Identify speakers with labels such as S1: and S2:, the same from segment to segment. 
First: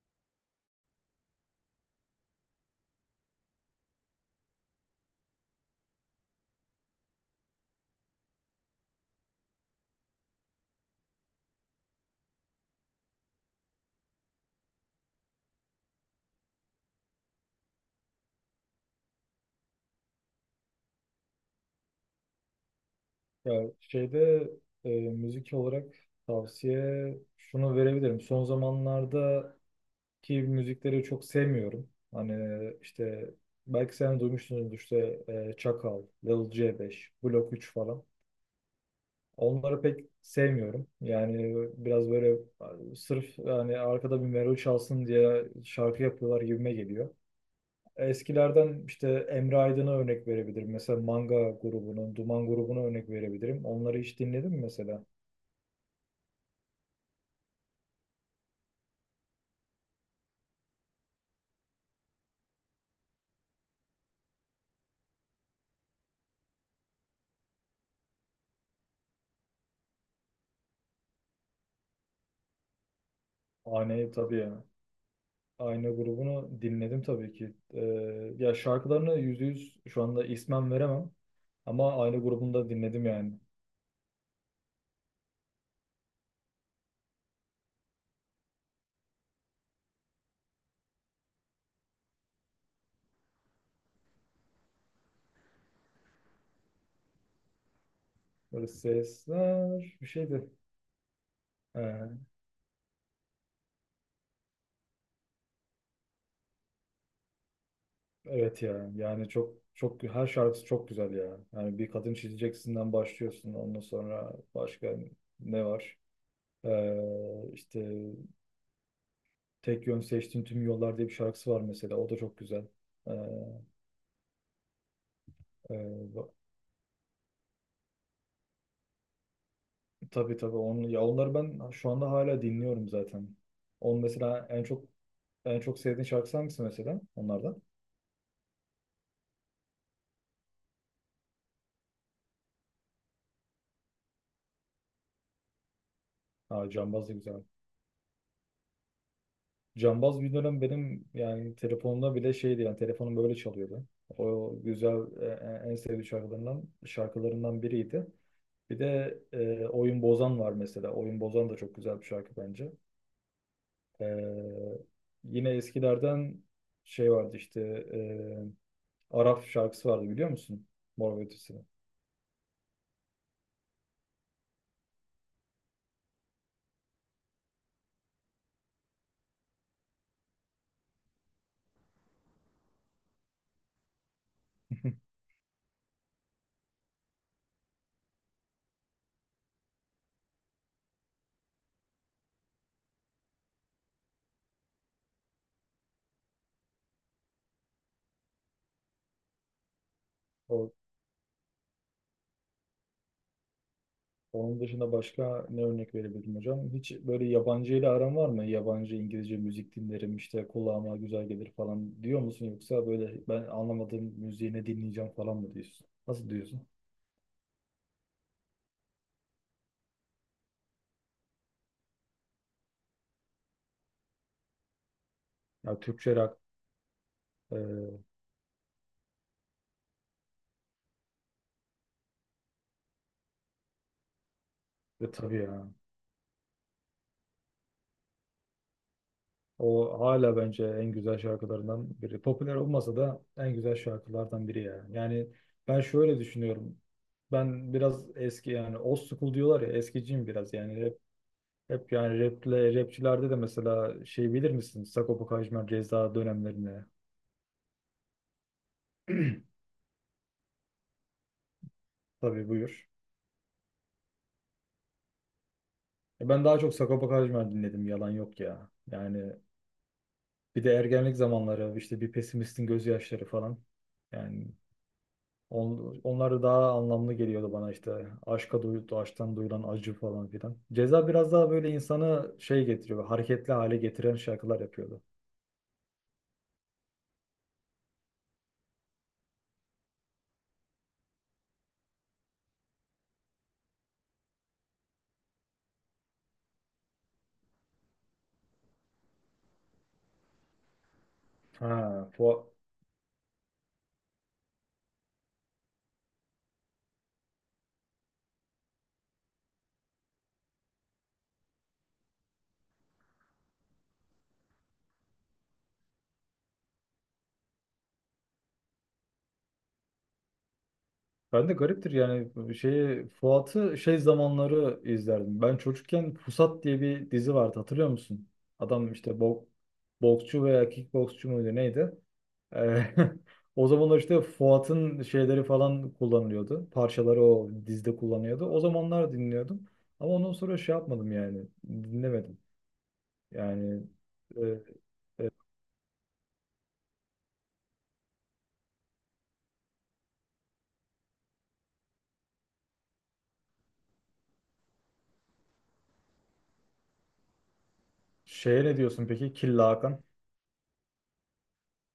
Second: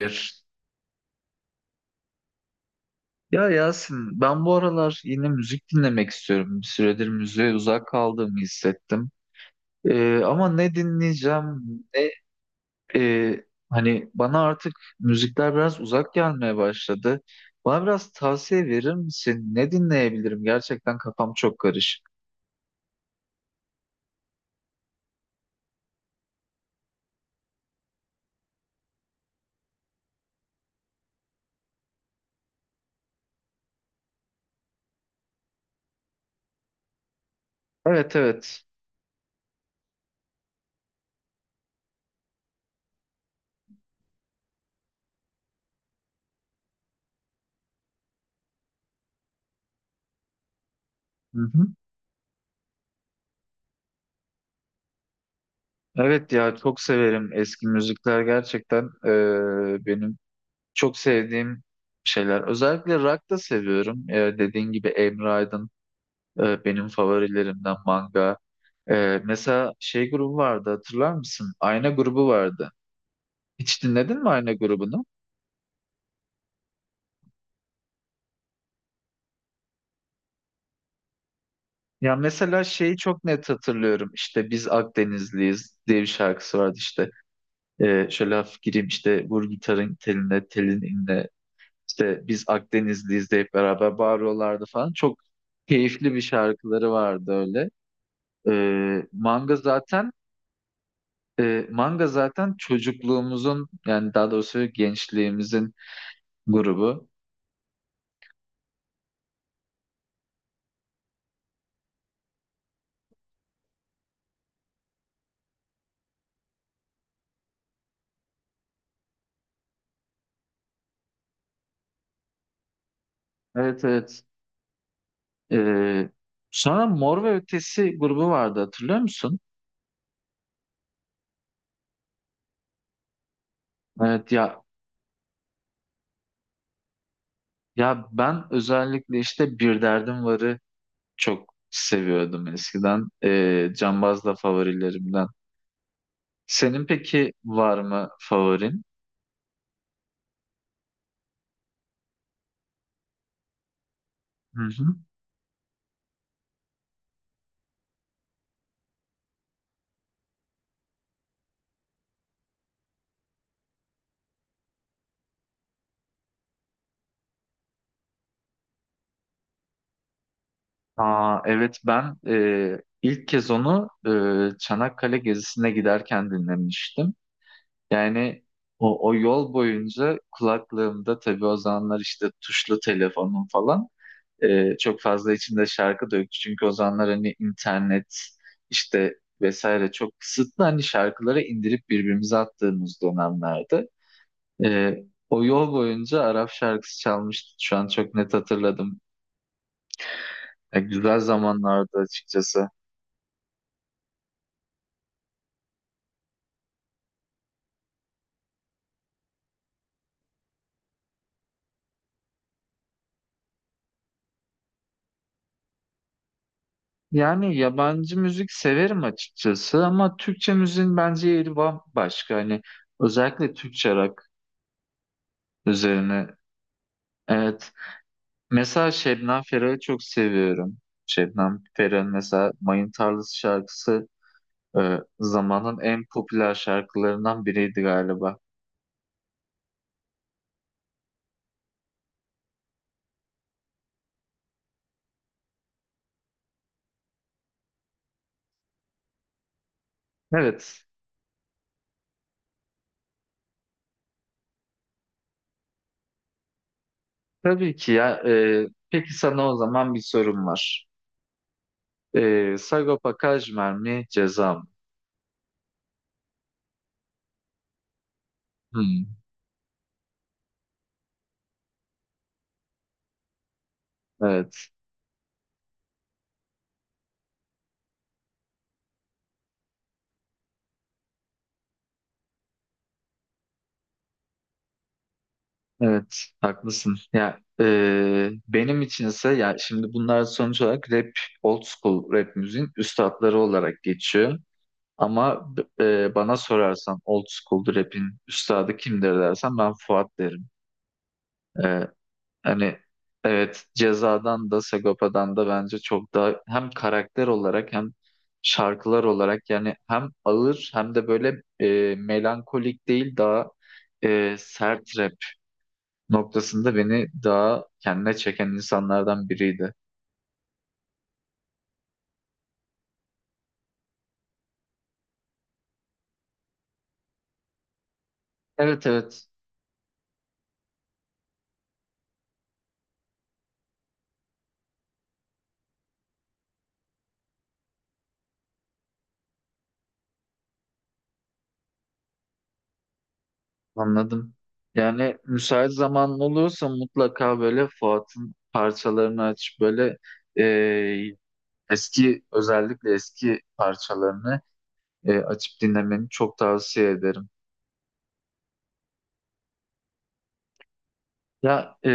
S1: Bir. Ya Yasin, ben bu aralar yine müzik dinlemek istiyorum. Bir süredir müziğe uzak kaldığımı hissettim. Ama ne dinleyeceğim, ne hani bana artık müzikler biraz uzak gelmeye başladı. Bana biraz tavsiye verir misin? Ne dinleyebilirim? Gerçekten kafam çok karışık.
S2: Ya müzik olarak tavsiye şunu verebilirim. Son zamanlardaki müzikleri çok sevmiyorum. Hani işte belki sen duymuşsunuz işte Çakal, Lil C5, Blok 3 falan.
S1: Evet, evet.
S2: Onları pek sevmiyorum. Yani biraz böyle sırf yani arkada bir melodi çalsın diye şarkı yapıyorlar gibime geliyor. Eskilerden işte Emre Aydın'a örnek verebilirim. Mesela
S1: Hı
S2: Manga
S1: hı.
S2: grubunun, Duman grubuna örnek verebilirim. Onları hiç dinledin mi mesela?
S1: Evet ya, çok severim eski müzikler gerçekten. Benim çok sevdiğim şeyler. Özellikle rock da seviyorum. E, dediğin gibi Emre Aydın. Benim favorilerimden manga. Mesela şey grubu vardı, hatırlar mısın? Ayna grubu vardı. Hiç
S2: Aynayı
S1: dinledin mi
S2: tabii
S1: Ayna
S2: ya.
S1: grubunu?
S2: Ayna grubunu dinledim tabii ki. Ya şarkılarını yüzde yüz şu anda ismen veremem. Ama
S1: Ya
S2: Ayna grubunu
S1: mesela
S2: da
S1: şeyi
S2: dinledim
S1: çok
S2: yani.
S1: net hatırlıyorum. İşte biz Akdenizliyiz diye bir şarkısı vardı işte. Şöyle hafif gireyim işte, vur gitarın teline, telin inle. İşte biz Akdenizliyiz deyip beraber bağırıyorlardı falan. Çok keyifli bir şarkıları vardı öyle.
S2: Böyle
S1: Ee, manga
S2: sesler bir
S1: zaten
S2: şeydi.
S1: manga
S2: Ee,
S1: zaten çocukluğumuzun, yani daha doğrusu gençliğimizin grubu.
S2: evet ya yani çok çok her şarkısı çok güzel ya. Yani bir kadın çizeceksinden başlıyorsun. Ondan sonra başka ne var? İşte tek yön seçtiğin tüm yollar diye bir şarkısı var mesela. O da çok güzel. Ee,
S1: Evet evet.
S2: e,
S1: Ee, Sonra Mor ve Ötesi grubu vardı, hatırlıyor musun?
S2: Tabii tabii onu, ya onları ben şu anda hala dinliyorum zaten. Onun
S1: Evet
S2: mesela
S1: ya,
S2: en çok en çok sevdiğin şarkısı hangisi mesela onlardan?
S1: ya ben özellikle işte Bir Derdim Var'ı çok seviyordum eskiden. Cambaz da favorilerimden.
S2: Ha,
S1: Senin
S2: Cambaz da
S1: peki
S2: güzel.
S1: var mı favorin?
S2: Cambaz bir dönem benim yani telefonumda bile şeydi, yani telefonum böyle çalıyordu. O
S1: Hı hı.
S2: güzel en sevdiğim şarkılarından biriydi. Bir de Oyun Bozan var mesela. Oyun Bozan da çok güzel bir şarkı bence. E, Yine eskilerden şey vardı işte, e, Arap şarkısı vardı biliyor musun? Mor ve
S1: Aa,
S2: Ötesi.
S1: evet, ben ilk kez onu Çanakkale gezisine giderken dinlemiştim. Yani o yol boyunca kulaklığımda, tabii o zamanlar işte tuşlu telefonum falan, çok fazla içinde şarkı da yok. Çünkü o zamanlar hani internet işte vesaire çok kısıtlı, hani şarkıları indirip birbirimize attığımız dönemlerde. E, O yol boyunca Arap şarkısı çalmıştı. Şu an çok net hatırladım.
S2: O
S1: E, güzel zamanlardı açıkçası.
S2: Onun dışında başka ne örnek verebilirim hocam? Hiç böyle yabancı ile aran var mı? Yabancı İngilizce müzik dinlerim işte kulağıma güzel gelir falan diyor musun? Yoksa böyle ben anlamadığım müziği ne dinleyeceğim falan mı diyorsun? Nasıl diyorsun?
S1: Yani yabancı müzik severim açıkçası, ama Türkçe müziğin bence yeri bambaşka. Hani özellikle Türkçe rock
S2: Ya Türkçe
S1: üzerine.
S2: rock
S1: Evet.
S2: e,
S1: Mesela Şebnem Ferah'ı çok seviyorum. Şebnem Ferah'ın mesela Mayın Tarlası şarkısı
S2: ve tabii ya.
S1: zamanın en popüler şarkılarından biriydi galiba.
S2: O hala bence en güzel şarkılarından biri. Popüler olmasa da en güzel şarkılardan biri ya. Yani ben şöyle düşünüyorum. Ben biraz eski, yani old school diyorlar ya, eskiciyim biraz
S1: Evet.
S2: yani. Hep yani raple, rapçilerde de mesela şey bilir misin? Sagopa Kajmer, Ceza dönemlerine.
S1: Tabii ki ya. E, peki sana o zaman bir sorum var.
S2: Tabii,
S1: E,
S2: buyur.
S1: Sagopa Kajmer mi Ceza mı?
S2: E, ben daha çok Sagopa Kajmer dinledim, yalan yok ya.
S1: Hmm.
S2: Yani bir de ergenlik zamanları işte bir pesimistin gözyaşları falan. Yani
S1: Evet.
S2: onlar da daha anlamlı geliyordu bana işte. Aşka duyuldu, aşktan duyulan acı falan filan. Ceza biraz daha böyle insanı şey getiriyor, hareketli hale getiren şarkılar yapıyordu.
S1: Evet. Haklısın. Ya, benim içinse, ya şimdi bunlar sonuç olarak rap, old school rap müziğin üstatları olarak geçiyor. Ama bana sorarsan old school rap'in üstadı kimdir dersen, ben Fuat derim. E,
S2: Ha, Fuat.
S1: hani evet, Ceza'dan da Sagopa'dan da bence çok daha hem karakter olarak hem şarkılar olarak, yani hem ağır hem de böyle melankolik değil, daha sert rap noktasında beni daha kendine çeken insanlardan biriydi.
S2: Ben de gariptir yani şeyi, Fuat'ı şey zamanları izlerdim. Ben çocukken Pusat diye bir dizi vardı, hatırlıyor musun?
S1: Evet
S2: Adam işte
S1: evet.
S2: boksçu veya kickboksçu muydu neydi? Ee, O zamanlar işte Fuat'ın şeyleri falan kullanılıyordu. Parçaları o dizide kullanıyordu. O zamanlar dinliyordum. Ama ondan sonra şey yapmadım yani. Dinlemedim. Yani
S1: Anladım.
S2: e,
S1: Yani
S2: e,
S1: müsait zaman olursa mutlaka böyle Fuat'ın parçalarını aç, böyle e, eski, özellikle eski parçalarını açıp dinlemeni çok tavsiye ederim.
S2: Şeye ne diyorsun peki? Killa Hakan.
S1: Ya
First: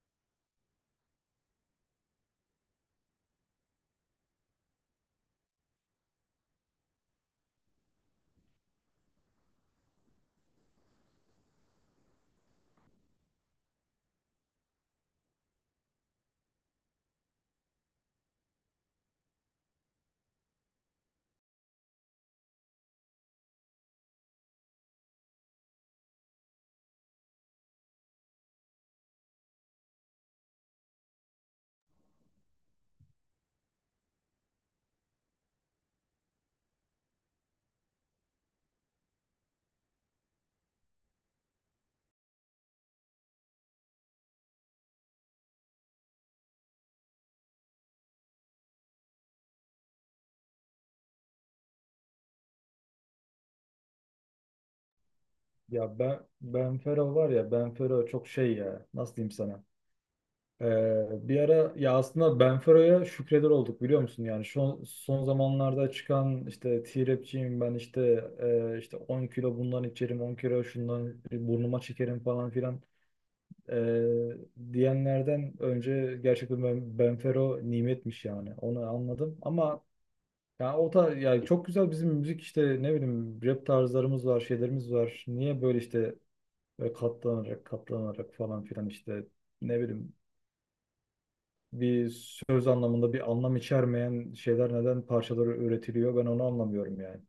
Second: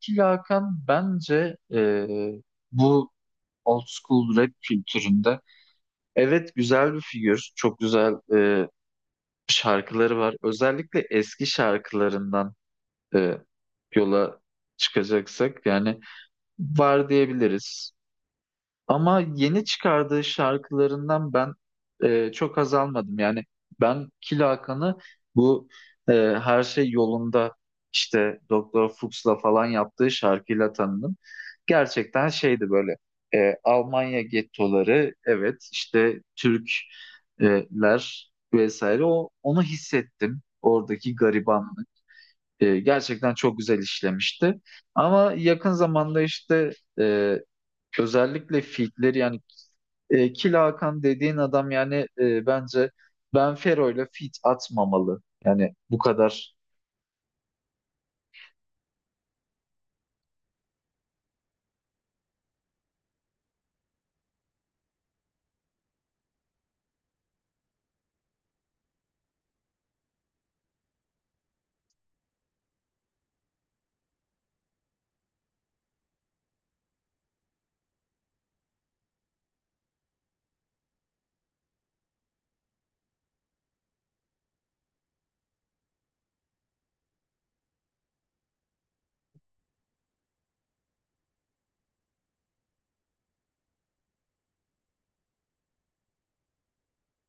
S1: ki Hakan bence bu old school rap kültüründe evet güzel bir figür. Çok güzel şarkıları var. Özellikle eski şarkılarından e, yola çıkacaksak, yani var diyebiliriz. Ama yeni çıkardığı şarkılarından ben çok haz almadım. Yani ben Killa Hakan'ı bu e, her şey yolunda işte Doktor Fuchs'la falan yaptığı şarkıyla tanıdım. Gerçekten şeydi böyle, Almanya gettoları, evet işte Türkler vesaire, onu hissettim oradaki garibanlık. E, gerçekten çok güzel işlemişti. Ama yakın zamanda işte e, özellikle fitleri yani, Kil Hakan dediğin adam yani, bence Benfero ile fit atmamalı. Yani
S2: Ya
S1: bu
S2: ben,
S1: kadar
S2: Ben Fero var ya, Ben Fero çok şey ya. Nasıl diyeyim sana? Bir ara ya aslında Benfero'ya şükreder olduk, biliyor musun? Yani şu son zamanlarda çıkan işte T-Rap'ciyim ben işte, işte 10 kilo bundan içerim, 10 kilo şundan burnuma çekerim falan filan e, diyenlerden önce gerçekten Benfero nimetmiş yani, onu anladım. Ama yani o da yani, çok güzel bizim müzik işte, ne bileyim rap tarzlarımız var, şeylerimiz var, niye böyle işte böyle katlanarak katlanarak falan filan işte, ne bileyim, bir söz anlamında bir anlam içermeyen şeyler neden parçaları üretiliyor, ben onu anlamıyorum yani.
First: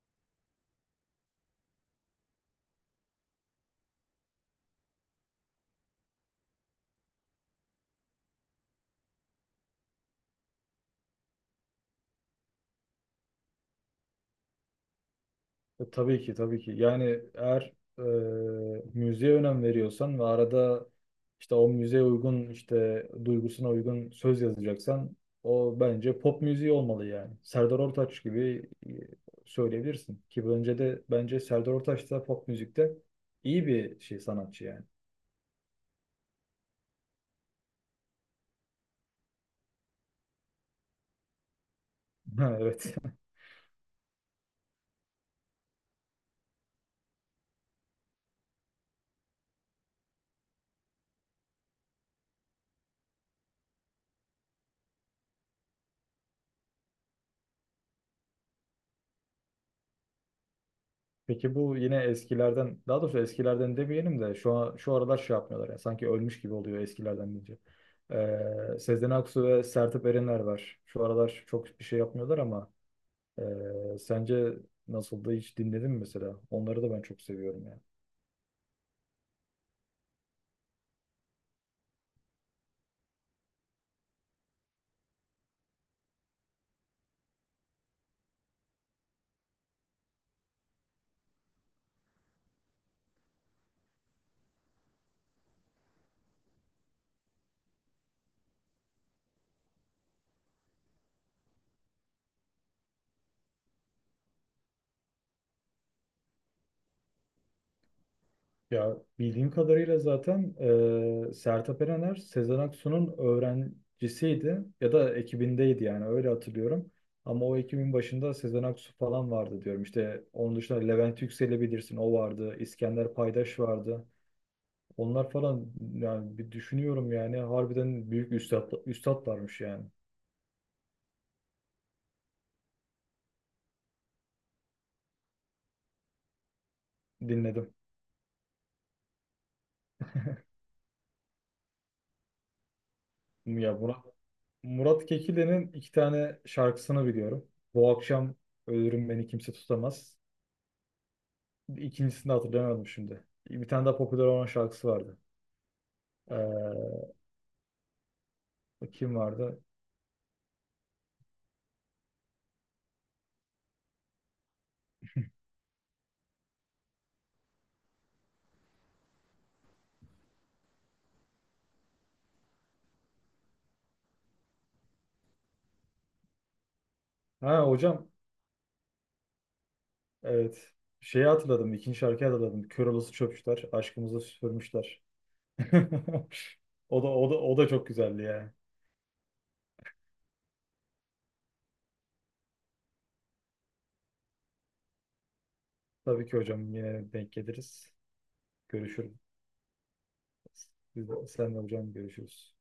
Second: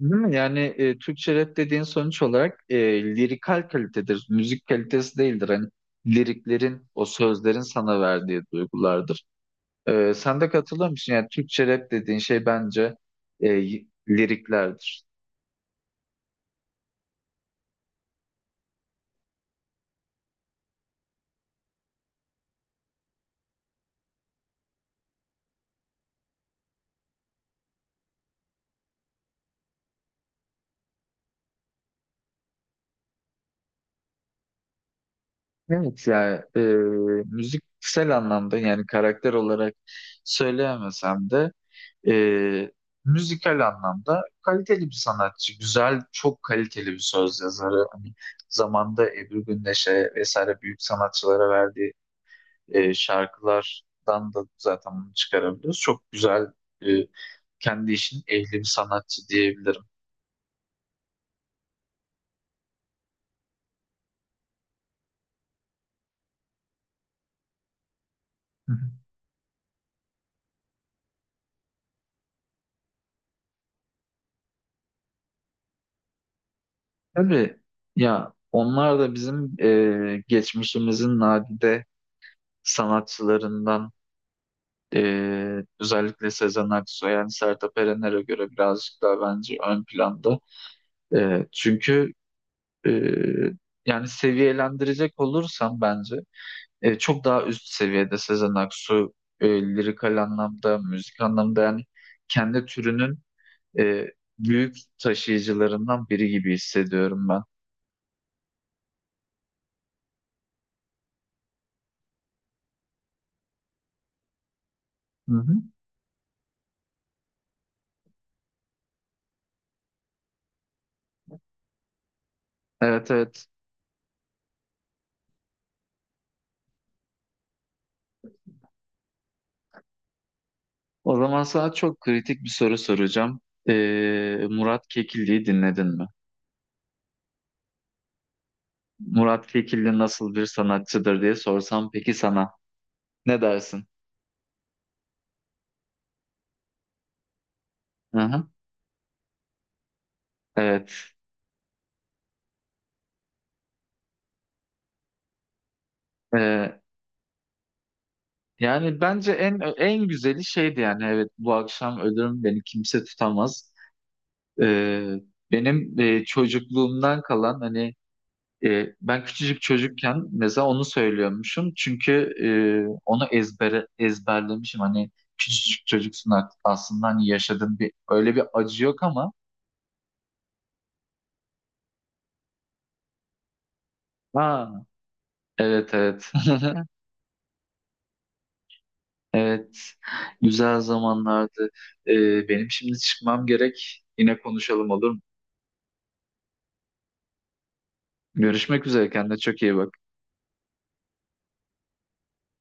S1: değil mi? Yani Türkçe rap dediğin sonuç olarak lirikal kalitedir. Müzik kalitesi değildir. Hani liriklerin, o sözlerin sana verdiği duygulardır. E, sen de katılır mısın? Yani Türkçe rap dediğin şey bence e, liriklerdir.
S2: Tabii ki tabii ki. Yani eğer e, müziğe önem veriyorsan ve arada işte o müziğe uygun işte duygusuna uygun söz yazacaksan, o bence pop müziği olmalı yani. Serdar Ortaç gibi söyleyebilirsin ki, bence de bence Serdar Ortaç da pop müzikte iyi bir sanatçı yani.
S1: Evet ya, müziksel anlamda yani karakter olarak söyleyemesem de,
S2: Ha,
S1: e,
S2: evet.
S1: müzikal anlamda kaliteli bir sanatçı. Güzel, çok kaliteli bir söz yazarı. Hani zamanda Ebru Gündeş'e vesaire büyük sanatçılara verdiği şarkılardan da zaten bunu çıkarabiliyoruz. Çok güzel, e, kendi işinin ehli bir sanatçı diyebilirim.
S2: Peki bu yine eskilerden, daha doğrusu eskilerden demeyelim de şu an, şu aralar şey yapmıyorlar ya, sanki ölmüş gibi oluyor eskilerden deyince.
S1: Hı hı.
S2: Sezen Aksu ve Sertab Erener var. Şu aralar çok bir şey yapmıyorlar ama sence nasıldı, hiç dinledin mi mesela? Onları da ben çok
S1: Tabii
S2: seviyorum.
S1: ya, onlar da bizim geçmişimizin nadide sanatçılarından. Özellikle Sezen Aksu yani Sertab Erener'e göre birazcık daha bence ön planda. E, çünkü e, yani seviyelendirecek olursam bence çok daha üst seviyede Sezen Aksu. Lirikal anlamda, müzik anlamda yani kendi türünün e, büyük taşıyıcılarından biri gibi hissediyorum ben.
S2: Ya bildiğim kadarıyla zaten Sertab Erener Sezen Aksu'nun öğrencisiydi ya da
S1: Hı hı.
S2: ekibindeydi, yani öyle hatırlıyorum. Ama o ekibin başında Sezen Aksu falan vardı diyorum. İşte onun dışında Levent Yüksel'i bilirsin, o vardı.
S1: Evet
S2: İskender
S1: evet.
S2: Paydaş vardı. Onlar falan yani, bir düşünüyorum yani harbiden büyük üstadlarmış yani.
S1: O zaman sana çok kritik bir soru soracağım. E, Murat Kekilli'yi dinledin mi?
S2: Dinledim.
S1: Murat Kekilli nasıl bir sanatçıdır diye sorsam peki sana, ne
S2: Ya
S1: dersin?
S2: Murat Kekilli'nin 2 tane şarkısını biliyorum. Bu
S1: Hı
S2: Akşam
S1: hı.
S2: Ölürüm Beni Kimse Tutamaz.
S1: Evet.
S2: İkincisini de hatırlayamadım şimdi. Bir tane daha popüler olan şarkısı vardı.
S1: Ee, yani
S2: Kim
S1: bence en
S2: vardı?
S1: en güzeli şeydi yani, evet, bu akşam ölürüm beni kimse tutamaz. Ee, benim çocukluğumdan kalan hani, ben küçücük çocukken mesela onu söylüyormuşum, çünkü e, onu ezbere ezberlemişim, hani küçücük çocuksun artık, aslında hani
S2: Ha
S1: yaşadığın bir
S2: hocam.
S1: öyle bir acı yok ama,
S2: Evet. Şeyi hatırladım. İkinci şarkıyı hatırladım. Kör olası çöpçüler. Aşkımızı
S1: ha
S2: süpürmüşler.
S1: evet evet.
S2: O da o da o da çok güzeldi ya.
S1: Evet, güzel zamanlardı. Benim şimdi çıkmam gerek. Yine konuşalım olur mu?
S2: Tabii ki hocam, yine denk geliriz.
S1: Görüşmek üzere.
S2: Görüşürüz.
S1: Kendine çok iyi bak.
S2: Sen de hocam, görüşürüz.